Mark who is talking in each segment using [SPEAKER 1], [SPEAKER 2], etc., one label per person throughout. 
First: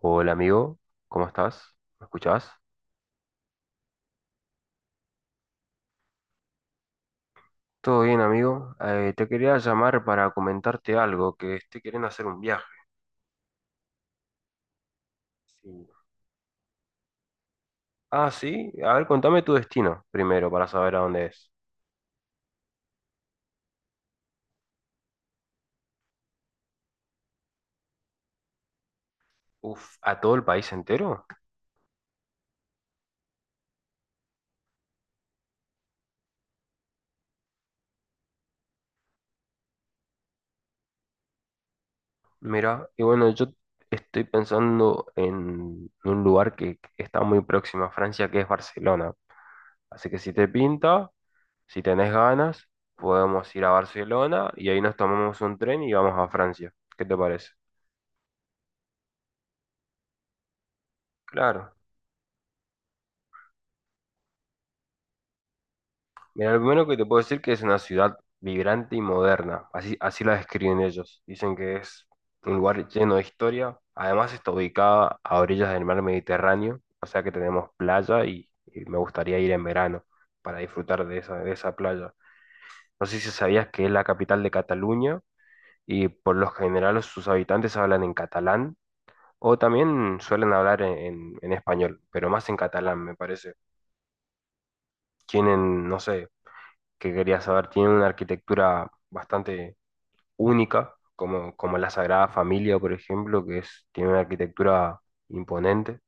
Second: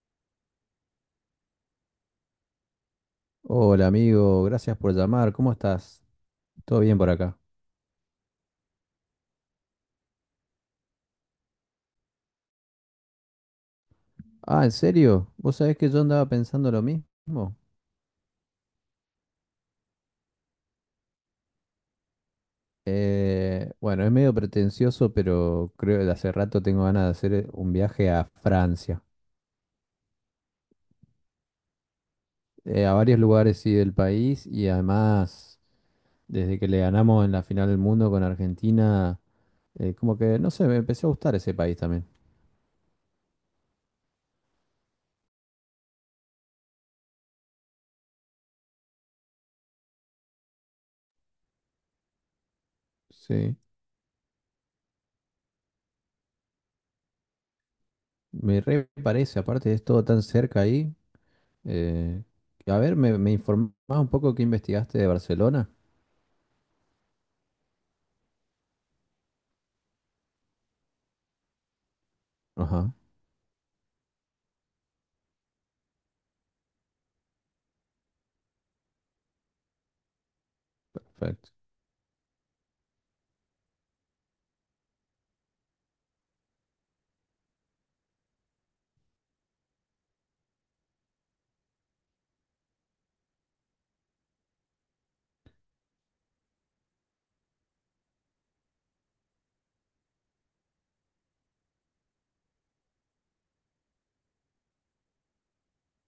[SPEAKER 1] Hola amigo, ¿cómo estás? ¿Me escuchás?
[SPEAKER 2] Hola amigo, gracias por llamar, ¿cómo estás? ¿Todo bien por acá?
[SPEAKER 1] Todo bien amigo. Te quería llamar para comentarte algo, que estoy queriendo hacer un viaje.
[SPEAKER 2] Ah, ¿en serio? ¿Vos sabés
[SPEAKER 1] Sí.
[SPEAKER 2] que yo andaba pensando lo mismo?
[SPEAKER 1] Ah, sí, a ver, contame tu destino primero para saber a dónde es.
[SPEAKER 2] Bueno, es medio pretencioso, pero creo que de hace rato tengo ganas de hacer un viaje a Francia,
[SPEAKER 1] Uf, ¿a todo el país entero?
[SPEAKER 2] a varios lugares sí del país. Y además, desde que le ganamos en la final del mundo con Argentina, como que no sé, me empezó a gustar ese país también.
[SPEAKER 1] Mira, y bueno, yo estoy pensando en un lugar que está muy próximo a Francia, que es Barcelona. Así que si te pinta, si tenés ganas, podemos
[SPEAKER 2] Sí,
[SPEAKER 1] ir a Barcelona y ahí nos tomamos un tren y vamos a Francia. ¿Qué te parece?
[SPEAKER 2] me re parece, aparte es todo tan cerca ahí.
[SPEAKER 1] Claro.
[SPEAKER 2] Eh, a ver, me informás un poco qué investigaste de Barcelona.
[SPEAKER 1] Mira, lo primero que te puedo decir que es una ciudad vibrante y moderna, así, así la describen ellos. Dicen que es un lugar
[SPEAKER 2] Ajá,
[SPEAKER 1] lleno de historia, además está ubicada a orillas del mar Mediterráneo, o sea que tenemos playa y, me gustaría ir en verano para disfrutar
[SPEAKER 2] perfecto.
[SPEAKER 1] de esa playa. No sé si sabías que es la capital de Cataluña y por lo general sus habitantes hablan en catalán o también suelen hablar en español, pero más en catalán me parece. Tienen, no sé que quería saber, tienen una arquitectura bastante única, como, como la Sagrada Familia, por ejemplo, que es, tiene una arquitectura imponente.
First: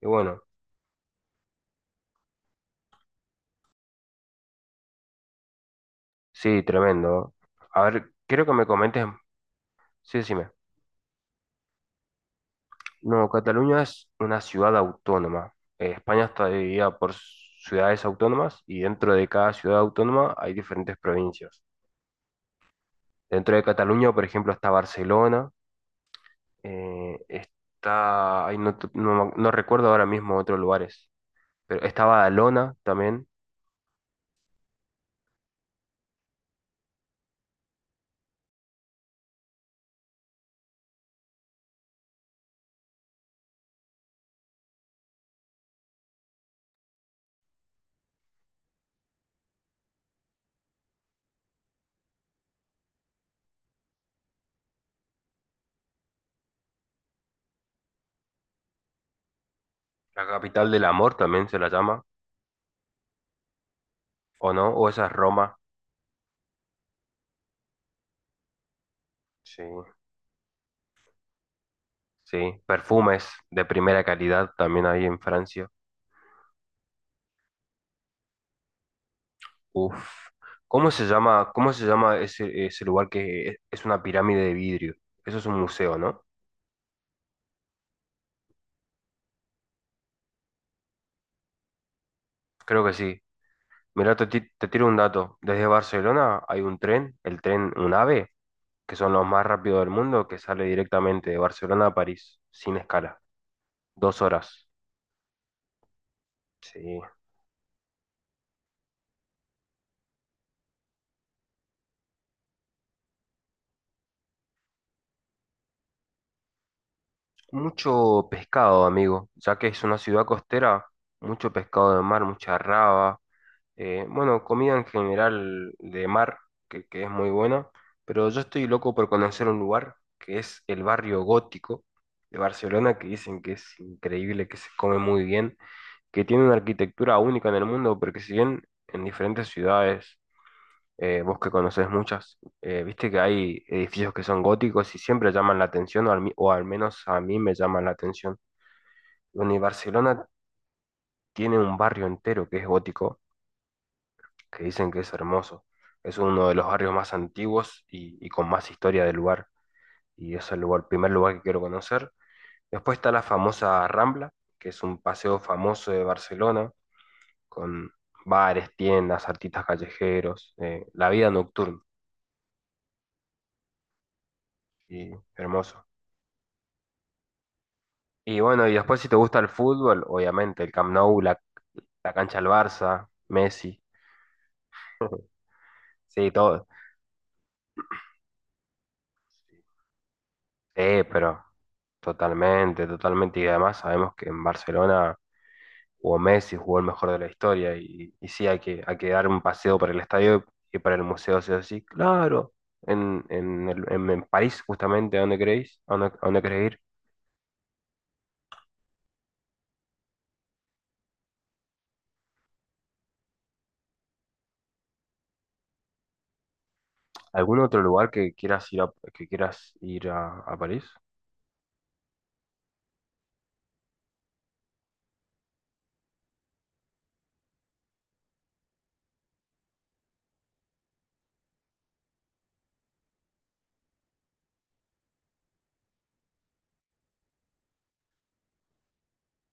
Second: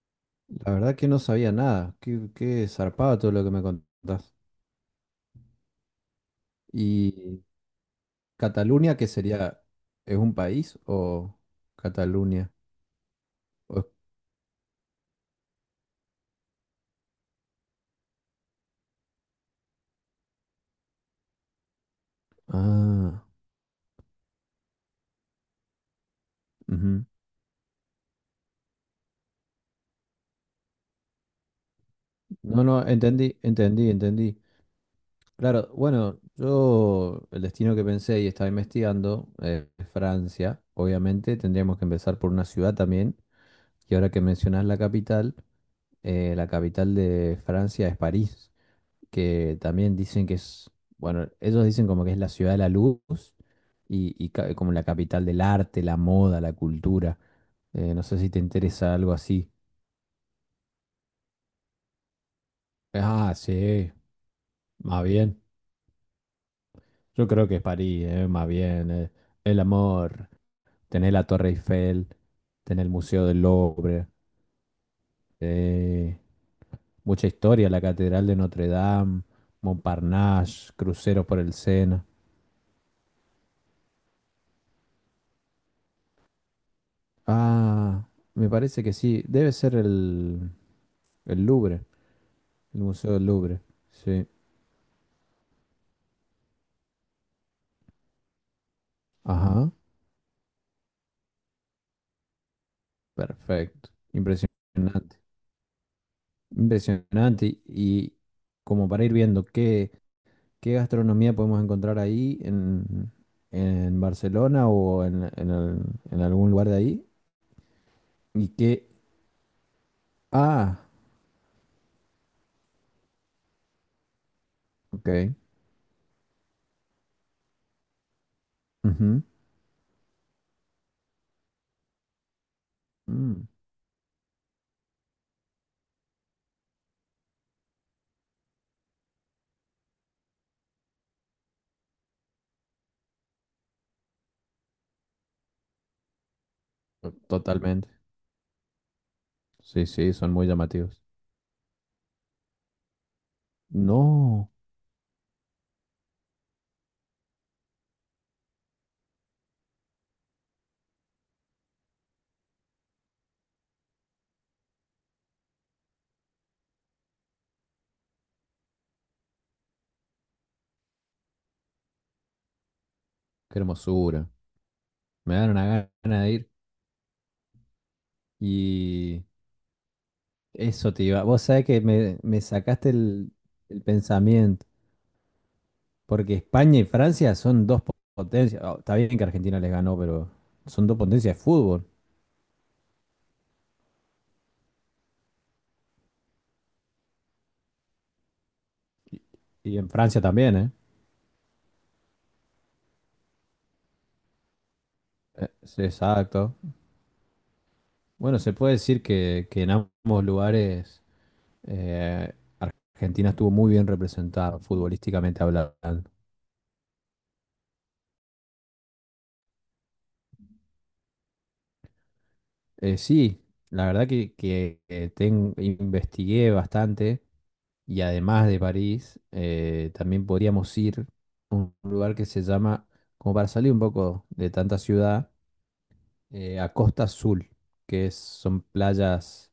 [SPEAKER 1] Y bueno,
[SPEAKER 2] La verdad que no sabía nada. Qué zarpado todo lo que me contás.
[SPEAKER 1] sí, tremendo.
[SPEAKER 2] ¿Y
[SPEAKER 1] A ver, quiero que me
[SPEAKER 2] Cataluña,
[SPEAKER 1] comentes,
[SPEAKER 2] qué sería? ¿Es
[SPEAKER 1] sí,
[SPEAKER 2] un
[SPEAKER 1] decime.
[SPEAKER 2] país o Cataluña?
[SPEAKER 1] No, Cataluña
[SPEAKER 2] O-
[SPEAKER 1] es una ciudad autónoma. España está dividida por ciudades autónomas y dentro de cada ciudad autónoma hay diferentes provincias.
[SPEAKER 2] ah,
[SPEAKER 1] Dentro de Cataluña, por ejemplo, está Barcelona,
[SPEAKER 2] ujú.
[SPEAKER 1] está, ay, no, no recuerdo ahora mismo otros lugares. Pero estaba
[SPEAKER 2] No,
[SPEAKER 1] Alona
[SPEAKER 2] no,
[SPEAKER 1] también.
[SPEAKER 2] entendí, entendí. Claro, bueno, yo el destino que pensé y estaba investigando es Francia. Obviamente tendríamos que empezar por una ciudad también. Y ahora que mencionás la capital, la capital de Francia es París, que también dicen que es, bueno, ellos dicen como que es la ciudad de la luz y como la capital del arte, la moda, la cultura. No sé si te interesa algo así.
[SPEAKER 1] La capital del amor también se la llama,
[SPEAKER 2] Ah, sí,
[SPEAKER 1] ¿o no? O
[SPEAKER 2] más
[SPEAKER 1] esa es
[SPEAKER 2] bien.
[SPEAKER 1] Roma.
[SPEAKER 2] Yo creo que es París, más bien. El
[SPEAKER 1] Sí,
[SPEAKER 2] amor, tener la Torre Eiffel,
[SPEAKER 1] sí.
[SPEAKER 2] tener el Museo
[SPEAKER 1] Perfumes
[SPEAKER 2] del
[SPEAKER 1] de primera
[SPEAKER 2] Louvre,
[SPEAKER 1] calidad también hay en Francia.
[SPEAKER 2] eh, mucha historia, la Catedral de Notre Dame,
[SPEAKER 1] Uf.
[SPEAKER 2] Montparnasse, cruceros por el
[SPEAKER 1] Cómo se
[SPEAKER 2] Sena.
[SPEAKER 1] llama ese, ese lugar que es una pirámide de vidrio? Eso es un museo, ¿no?
[SPEAKER 2] Ah, me parece que sí. El Louvre, el
[SPEAKER 1] Creo que
[SPEAKER 2] Museo
[SPEAKER 1] sí.
[SPEAKER 2] del Louvre.
[SPEAKER 1] Mira
[SPEAKER 2] Sí.
[SPEAKER 1] te tiro un dato. Desde Barcelona hay un tren, el tren UNAVE, que son los más
[SPEAKER 2] Ajá.
[SPEAKER 1] rápidos del mundo, que sale directamente de Barcelona a París, sin escala.
[SPEAKER 2] Perfecto.
[SPEAKER 1] Dos horas.
[SPEAKER 2] Impresionante.
[SPEAKER 1] Sí.
[SPEAKER 2] Impresionante. Y como para ir viendo qué gastronomía podemos encontrar ahí en Barcelona o en en algún lugar de ahí.
[SPEAKER 1] Mucho
[SPEAKER 2] Y
[SPEAKER 1] pescado,
[SPEAKER 2] qué...
[SPEAKER 1] amigo, ya que es una ciudad
[SPEAKER 2] Ah,
[SPEAKER 1] costera, mucho pescado de mar, mucha raba, bueno, comida en
[SPEAKER 2] ok.
[SPEAKER 1] general de mar, que es muy buena, pero yo estoy loco por
[SPEAKER 2] Ujú.
[SPEAKER 1] conocer un lugar que es el barrio gótico de Barcelona, que dicen
[SPEAKER 2] Mm,
[SPEAKER 1] que es increíble, que se come muy bien, que tiene una arquitectura única en el mundo, porque si bien en diferentes ciudades vos que conocés muchas, viste que hay edificios que son góticos y siempre llaman la atención, o al, o al menos a mí me llaman
[SPEAKER 2] totalmente.
[SPEAKER 1] la atención. Bueno, y
[SPEAKER 2] Sí, sí,
[SPEAKER 1] Barcelona
[SPEAKER 2] son muy llamativos.
[SPEAKER 1] tiene un barrio entero que es gótico,
[SPEAKER 2] No,
[SPEAKER 1] que dicen que es hermoso. Es uno de los barrios más antiguos y, con más historia del lugar. Y es el lugar, primer lugar que quiero conocer. Después está la famosa Rambla, que es un paseo famoso de Barcelona, con bares, tiendas, artistas callejeros, la vida nocturna.
[SPEAKER 2] qué hermosura.
[SPEAKER 1] Y
[SPEAKER 2] Me dan
[SPEAKER 1] hermoso.
[SPEAKER 2] una gana de ir.
[SPEAKER 1] Y bueno, y después si te
[SPEAKER 2] Y
[SPEAKER 1] gusta el fútbol, obviamente, el Camp
[SPEAKER 2] eso te
[SPEAKER 1] Nou,
[SPEAKER 2] iba.
[SPEAKER 1] la,
[SPEAKER 2] Vos sabés que
[SPEAKER 1] la
[SPEAKER 2] me,
[SPEAKER 1] cancha
[SPEAKER 2] me
[SPEAKER 1] del
[SPEAKER 2] sacaste
[SPEAKER 1] Barça, Messi,
[SPEAKER 2] el pensamiento,
[SPEAKER 1] sí,
[SPEAKER 2] porque
[SPEAKER 1] todo.
[SPEAKER 2] España y Francia son potencias. Oh, está bien que Argentina les ganó, pero
[SPEAKER 1] Sí,
[SPEAKER 2] son dos potencias de
[SPEAKER 1] pero
[SPEAKER 2] fútbol.
[SPEAKER 1] totalmente, totalmente. Y además sabemos que en Barcelona jugó Messi, jugó el mejor de la historia. Y sí, hay que dar un paseo
[SPEAKER 2] Y en
[SPEAKER 1] por el
[SPEAKER 2] Francia
[SPEAKER 1] estadio
[SPEAKER 2] también, ¿eh?
[SPEAKER 1] y para el museo, sí o sí. Claro, en París, justamente, ¿a dónde queréis?
[SPEAKER 2] Sí,
[SPEAKER 1] A dónde
[SPEAKER 2] exacto.
[SPEAKER 1] querés ir?
[SPEAKER 2] Bueno, se puede decir que, en ambos lugares eh, Argentina estuvo muy bien representada futbolísticamente hablando.
[SPEAKER 1] ¿Algún otro lugar que quieras ir a, que quieras ir a París?
[SPEAKER 2] Sí, la verdad que, que investigué bastante. Y además de París, también podríamos ir a un lugar que se llama, como para salir un poco de tanta ciudad, a Costa Azul, son playas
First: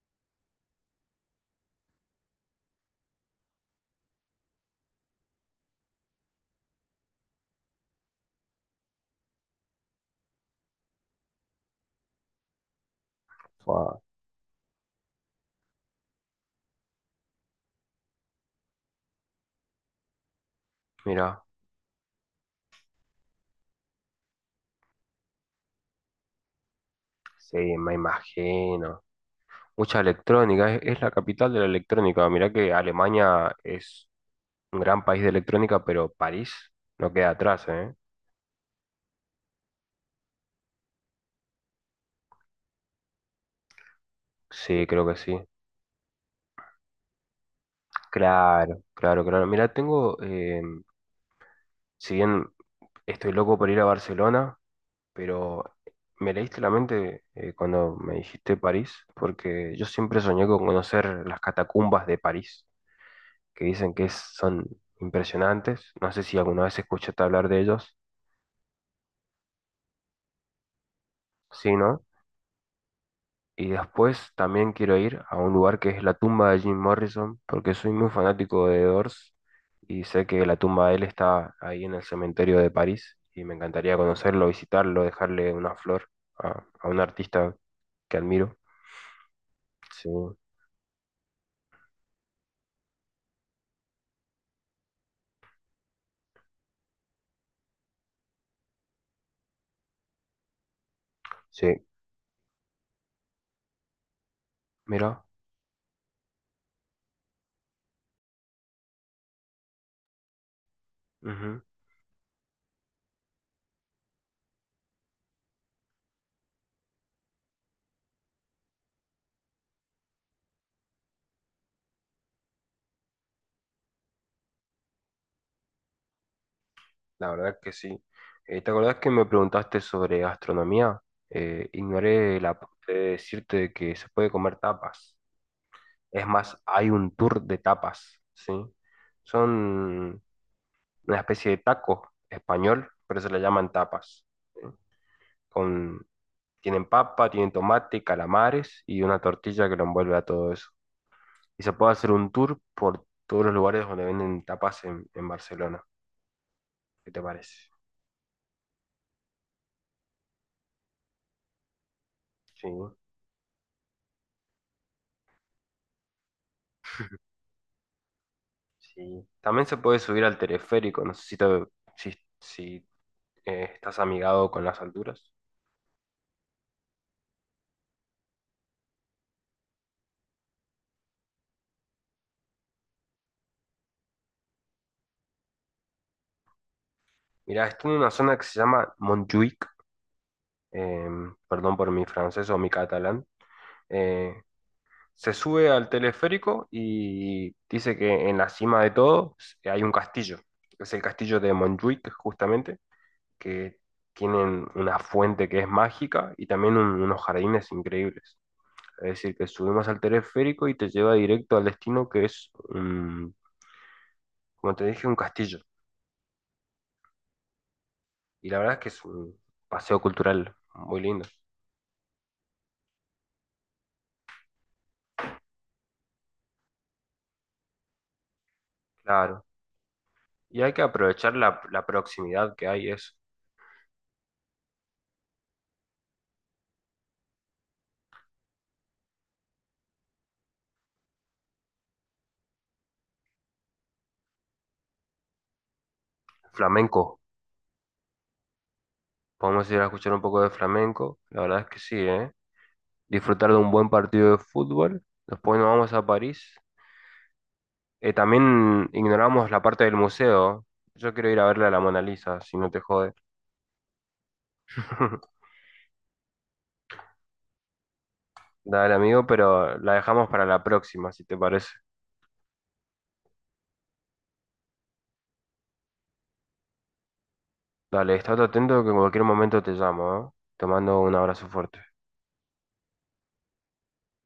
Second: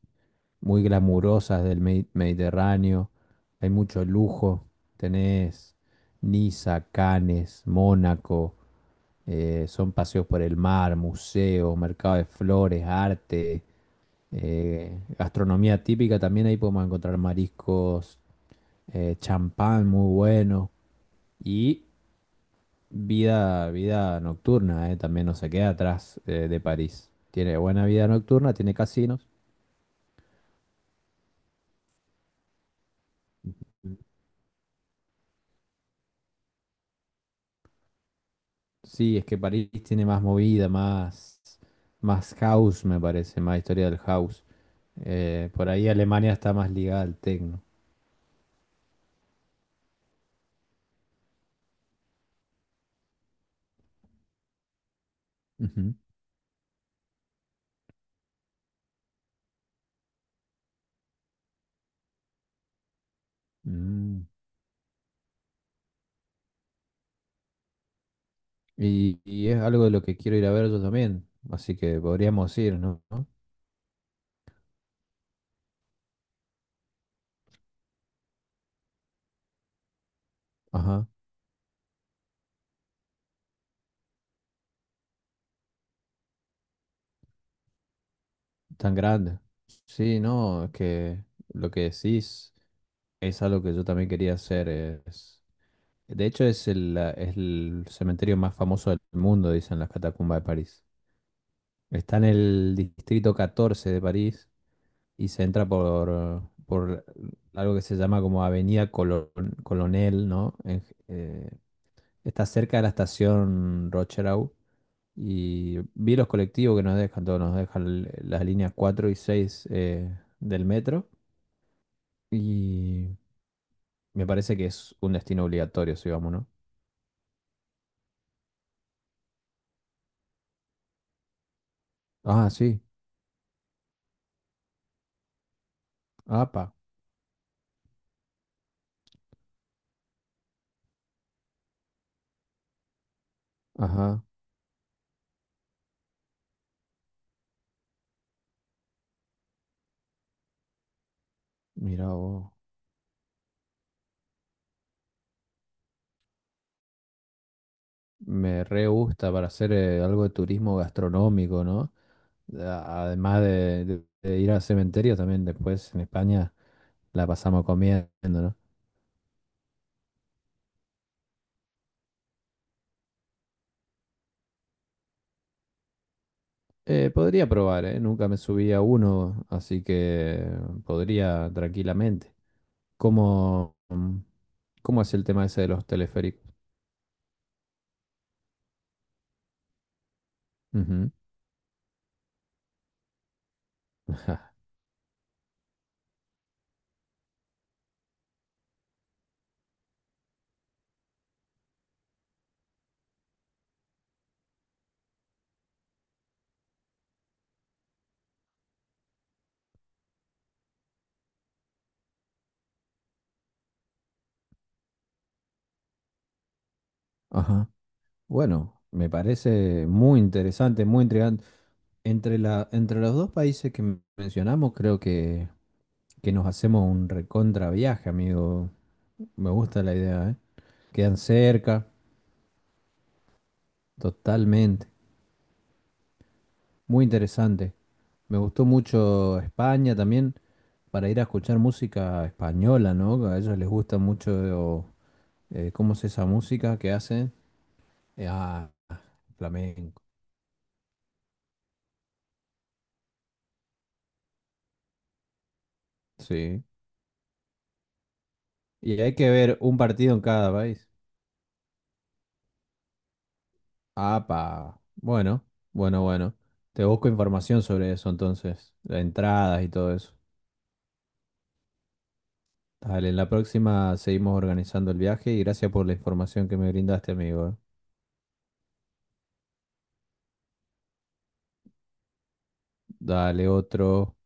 [SPEAKER 2] muy glamurosas del Mediterráneo, hay mucho lujo, tenés Niza, Cannes, Mónaco. Son paseos por el mar, museos, mercado de flores, arte,
[SPEAKER 1] Fua,
[SPEAKER 2] gastronomía típica. También ahí podemos encontrar mariscos, champán muy bueno
[SPEAKER 1] mira,
[SPEAKER 2] y vida nocturna. También no se queda atrás de París.
[SPEAKER 1] sí,
[SPEAKER 2] Tiene buena
[SPEAKER 1] me
[SPEAKER 2] vida nocturna, tiene
[SPEAKER 1] imagino.
[SPEAKER 2] casinos.
[SPEAKER 1] Mucha electrónica, es la capital de la electrónica. Mirá que Alemania es un gran país de electrónica, pero París no queda atrás, ¿eh?
[SPEAKER 2] Sí, es que París tiene más movida, más, más house, me parece, más historia del house.
[SPEAKER 1] Sí, creo que sí.
[SPEAKER 2] Por ahí Alemania está más ligada al techno.
[SPEAKER 1] Claro, claro, claro. Mirá, tengo, si bien estoy loco por ir a Barcelona, pero
[SPEAKER 2] Ujú.
[SPEAKER 1] me leíste la mente cuando me dijiste París, porque yo siempre soñé con conocer las catacumbas de París, que dicen que
[SPEAKER 2] Mm.
[SPEAKER 1] son impresionantes. No sé si alguna vez escuchaste hablar de ellos.
[SPEAKER 2] Y es algo de lo que quiero ir a ver yo también,
[SPEAKER 1] Sí,
[SPEAKER 2] así que
[SPEAKER 1] ¿no?
[SPEAKER 2] podríamos ir, ¿no? ¿No?
[SPEAKER 1] Y después también quiero ir a un lugar que es la tumba de Jim Morrison, porque soy muy fanático de The Doors y sé que la tumba de él
[SPEAKER 2] Ajá,
[SPEAKER 1] está ahí en el cementerio de París y me encantaría conocerlo, visitarlo, dejarle una flor a un artista que admiro.
[SPEAKER 2] tan grande.
[SPEAKER 1] Sí,
[SPEAKER 2] Sí, no, es que lo que decís es algo que yo también quería hacer. Es... De hecho, es es el cementerio más famoso del mundo, dicen las catacumbas de París.
[SPEAKER 1] sí,
[SPEAKER 2] Está en el distrito 14 de París
[SPEAKER 1] mira,
[SPEAKER 2] y se entra por algo que se llama como Colonel, ¿no? Eh,
[SPEAKER 1] ujú.
[SPEAKER 2] Está cerca de la estación Rocherau y vi los colectivos que nos dejan, todos nos dejan las líneas 4 y 6 del metro. Y me parece que es un destino obligatorio, si vamos, ¿no?
[SPEAKER 1] La verdad que sí. ¿Te acordás que me preguntaste sobre gastronomía? Ignoré
[SPEAKER 2] Ah,
[SPEAKER 1] la
[SPEAKER 2] sí.
[SPEAKER 1] parte de decirte que se puede comer tapas. Es más,
[SPEAKER 2] ¡Apa!
[SPEAKER 1] hay un tour de tapas, ¿sí? Son una especie de taco español, pero se le llaman
[SPEAKER 2] Ajá.
[SPEAKER 1] tapas. ¿Sí? Con, tienen papa, tienen tomate, calamares y una tortilla que lo envuelve a todo eso. Y se puede
[SPEAKER 2] Mira
[SPEAKER 1] hacer un
[SPEAKER 2] vos.
[SPEAKER 1] tour por todos los lugares donde venden tapas en Barcelona. ¿Qué te parece?
[SPEAKER 2] Me re gusta para hacer algo de turismo gastronómico, ¿no?
[SPEAKER 1] Sí,
[SPEAKER 2] Además de, de ir al cementerio, también después en España la pasamos comiendo, ¿no?
[SPEAKER 1] sí. También se puede subir al teleférico, no sé si, si estás amigado con las alturas.
[SPEAKER 2] Podría probar, ¿eh? Nunca me subí a uno, así que podría tranquilamente. ¿Cómo, ¿cómo es el tema ese de los teleféricos?
[SPEAKER 1] Mira, estoy en una zona que se llama Montjuïc, eh,
[SPEAKER 2] Ujú.
[SPEAKER 1] perdón por mi francés o mi catalán, eh, se sube al teleférico y dice que en la cima de todo hay un castillo, es el castillo de Montjuic justamente, que tienen una fuente que es mágica y también unos jardines increíbles. Es decir, que subimos al teleférico y te lleva directo al destino que como te dije, un castillo.
[SPEAKER 2] Ajá.
[SPEAKER 1] Y la verdad es
[SPEAKER 2] Bueno,
[SPEAKER 1] que es
[SPEAKER 2] me
[SPEAKER 1] un
[SPEAKER 2] parece
[SPEAKER 1] paseo
[SPEAKER 2] muy
[SPEAKER 1] cultural
[SPEAKER 2] interesante,
[SPEAKER 1] muy
[SPEAKER 2] muy
[SPEAKER 1] lindo.
[SPEAKER 2] intrigante. Entre los dos países que mencionamos, creo que nos hacemos un recontra viaje, amigo.
[SPEAKER 1] Claro.
[SPEAKER 2] Me gusta la idea, ¿eh?
[SPEAKER 1] Y hay que
[SPEAKER 2] Quedan
[SPEAKER 1] aprovechar la, la
[SPEAKER 2] cerca,
[SPEAKER 1] proximidad que hay, eso.
[SPEAKER 2] totalmente. Muy interesante. Me gustó mucho España también, para ir a escuchar música española, ¿no? A ellos les gusta mucho cómo es esa música que
[SPEAKER 1] Flamenco.
[SPEAKER 2] hacen. Eh, ah,
[SPEAKER 1] Podemos ir a
[SPEAKER 2] Flamenco.
[SPEAKER 1] escuchar un poco de flamenco. La verdad es que sí, ¿eh? Disfrutar de un buen partido de fútbol. Después nos vamos a París.
[SPEAKER 2] Sí.
[SPEAKER 1] También
[SPEAKER 2] Y hay que
[SPEAKER 1] ignoramos
[SPEAKER 2] ver
[SPEAKER 1] la
[SPEAKER 2] un
[SPEAKER 1] parte del
[SPEAKER 2] partido en cada
[SPEAKER 1] museo.
[SPEAKER 2] país.
[SPEAKER 1] Yo quiero ir a verle a la Mona Lisa, si no te jode.
[SPEAKER 2] Apa. Bueno, bueno. Te busco información sobre eso entonces,
[SPEAKER 1] Dale,
[SPEAKER 2] las
[SPEAKER 1] amigo,
[SPEAKER 2] entradas y
[SPEAKER 1] pero la
[SPEAKER 2] todo eso.
[SPEAKER 1] dejamos para la próxima, si te parece.
[SPEAKER 2] Dale, en la próxima seguimos organizando el viaje, y gracias por la información que me brindaste, amigo.
[SPEAKER 1] Dale, estate atento que en cualquier momento te llamo, ¿eh? Te mando un abrazo fuerte.
[SPEAKER 2] Dale otro.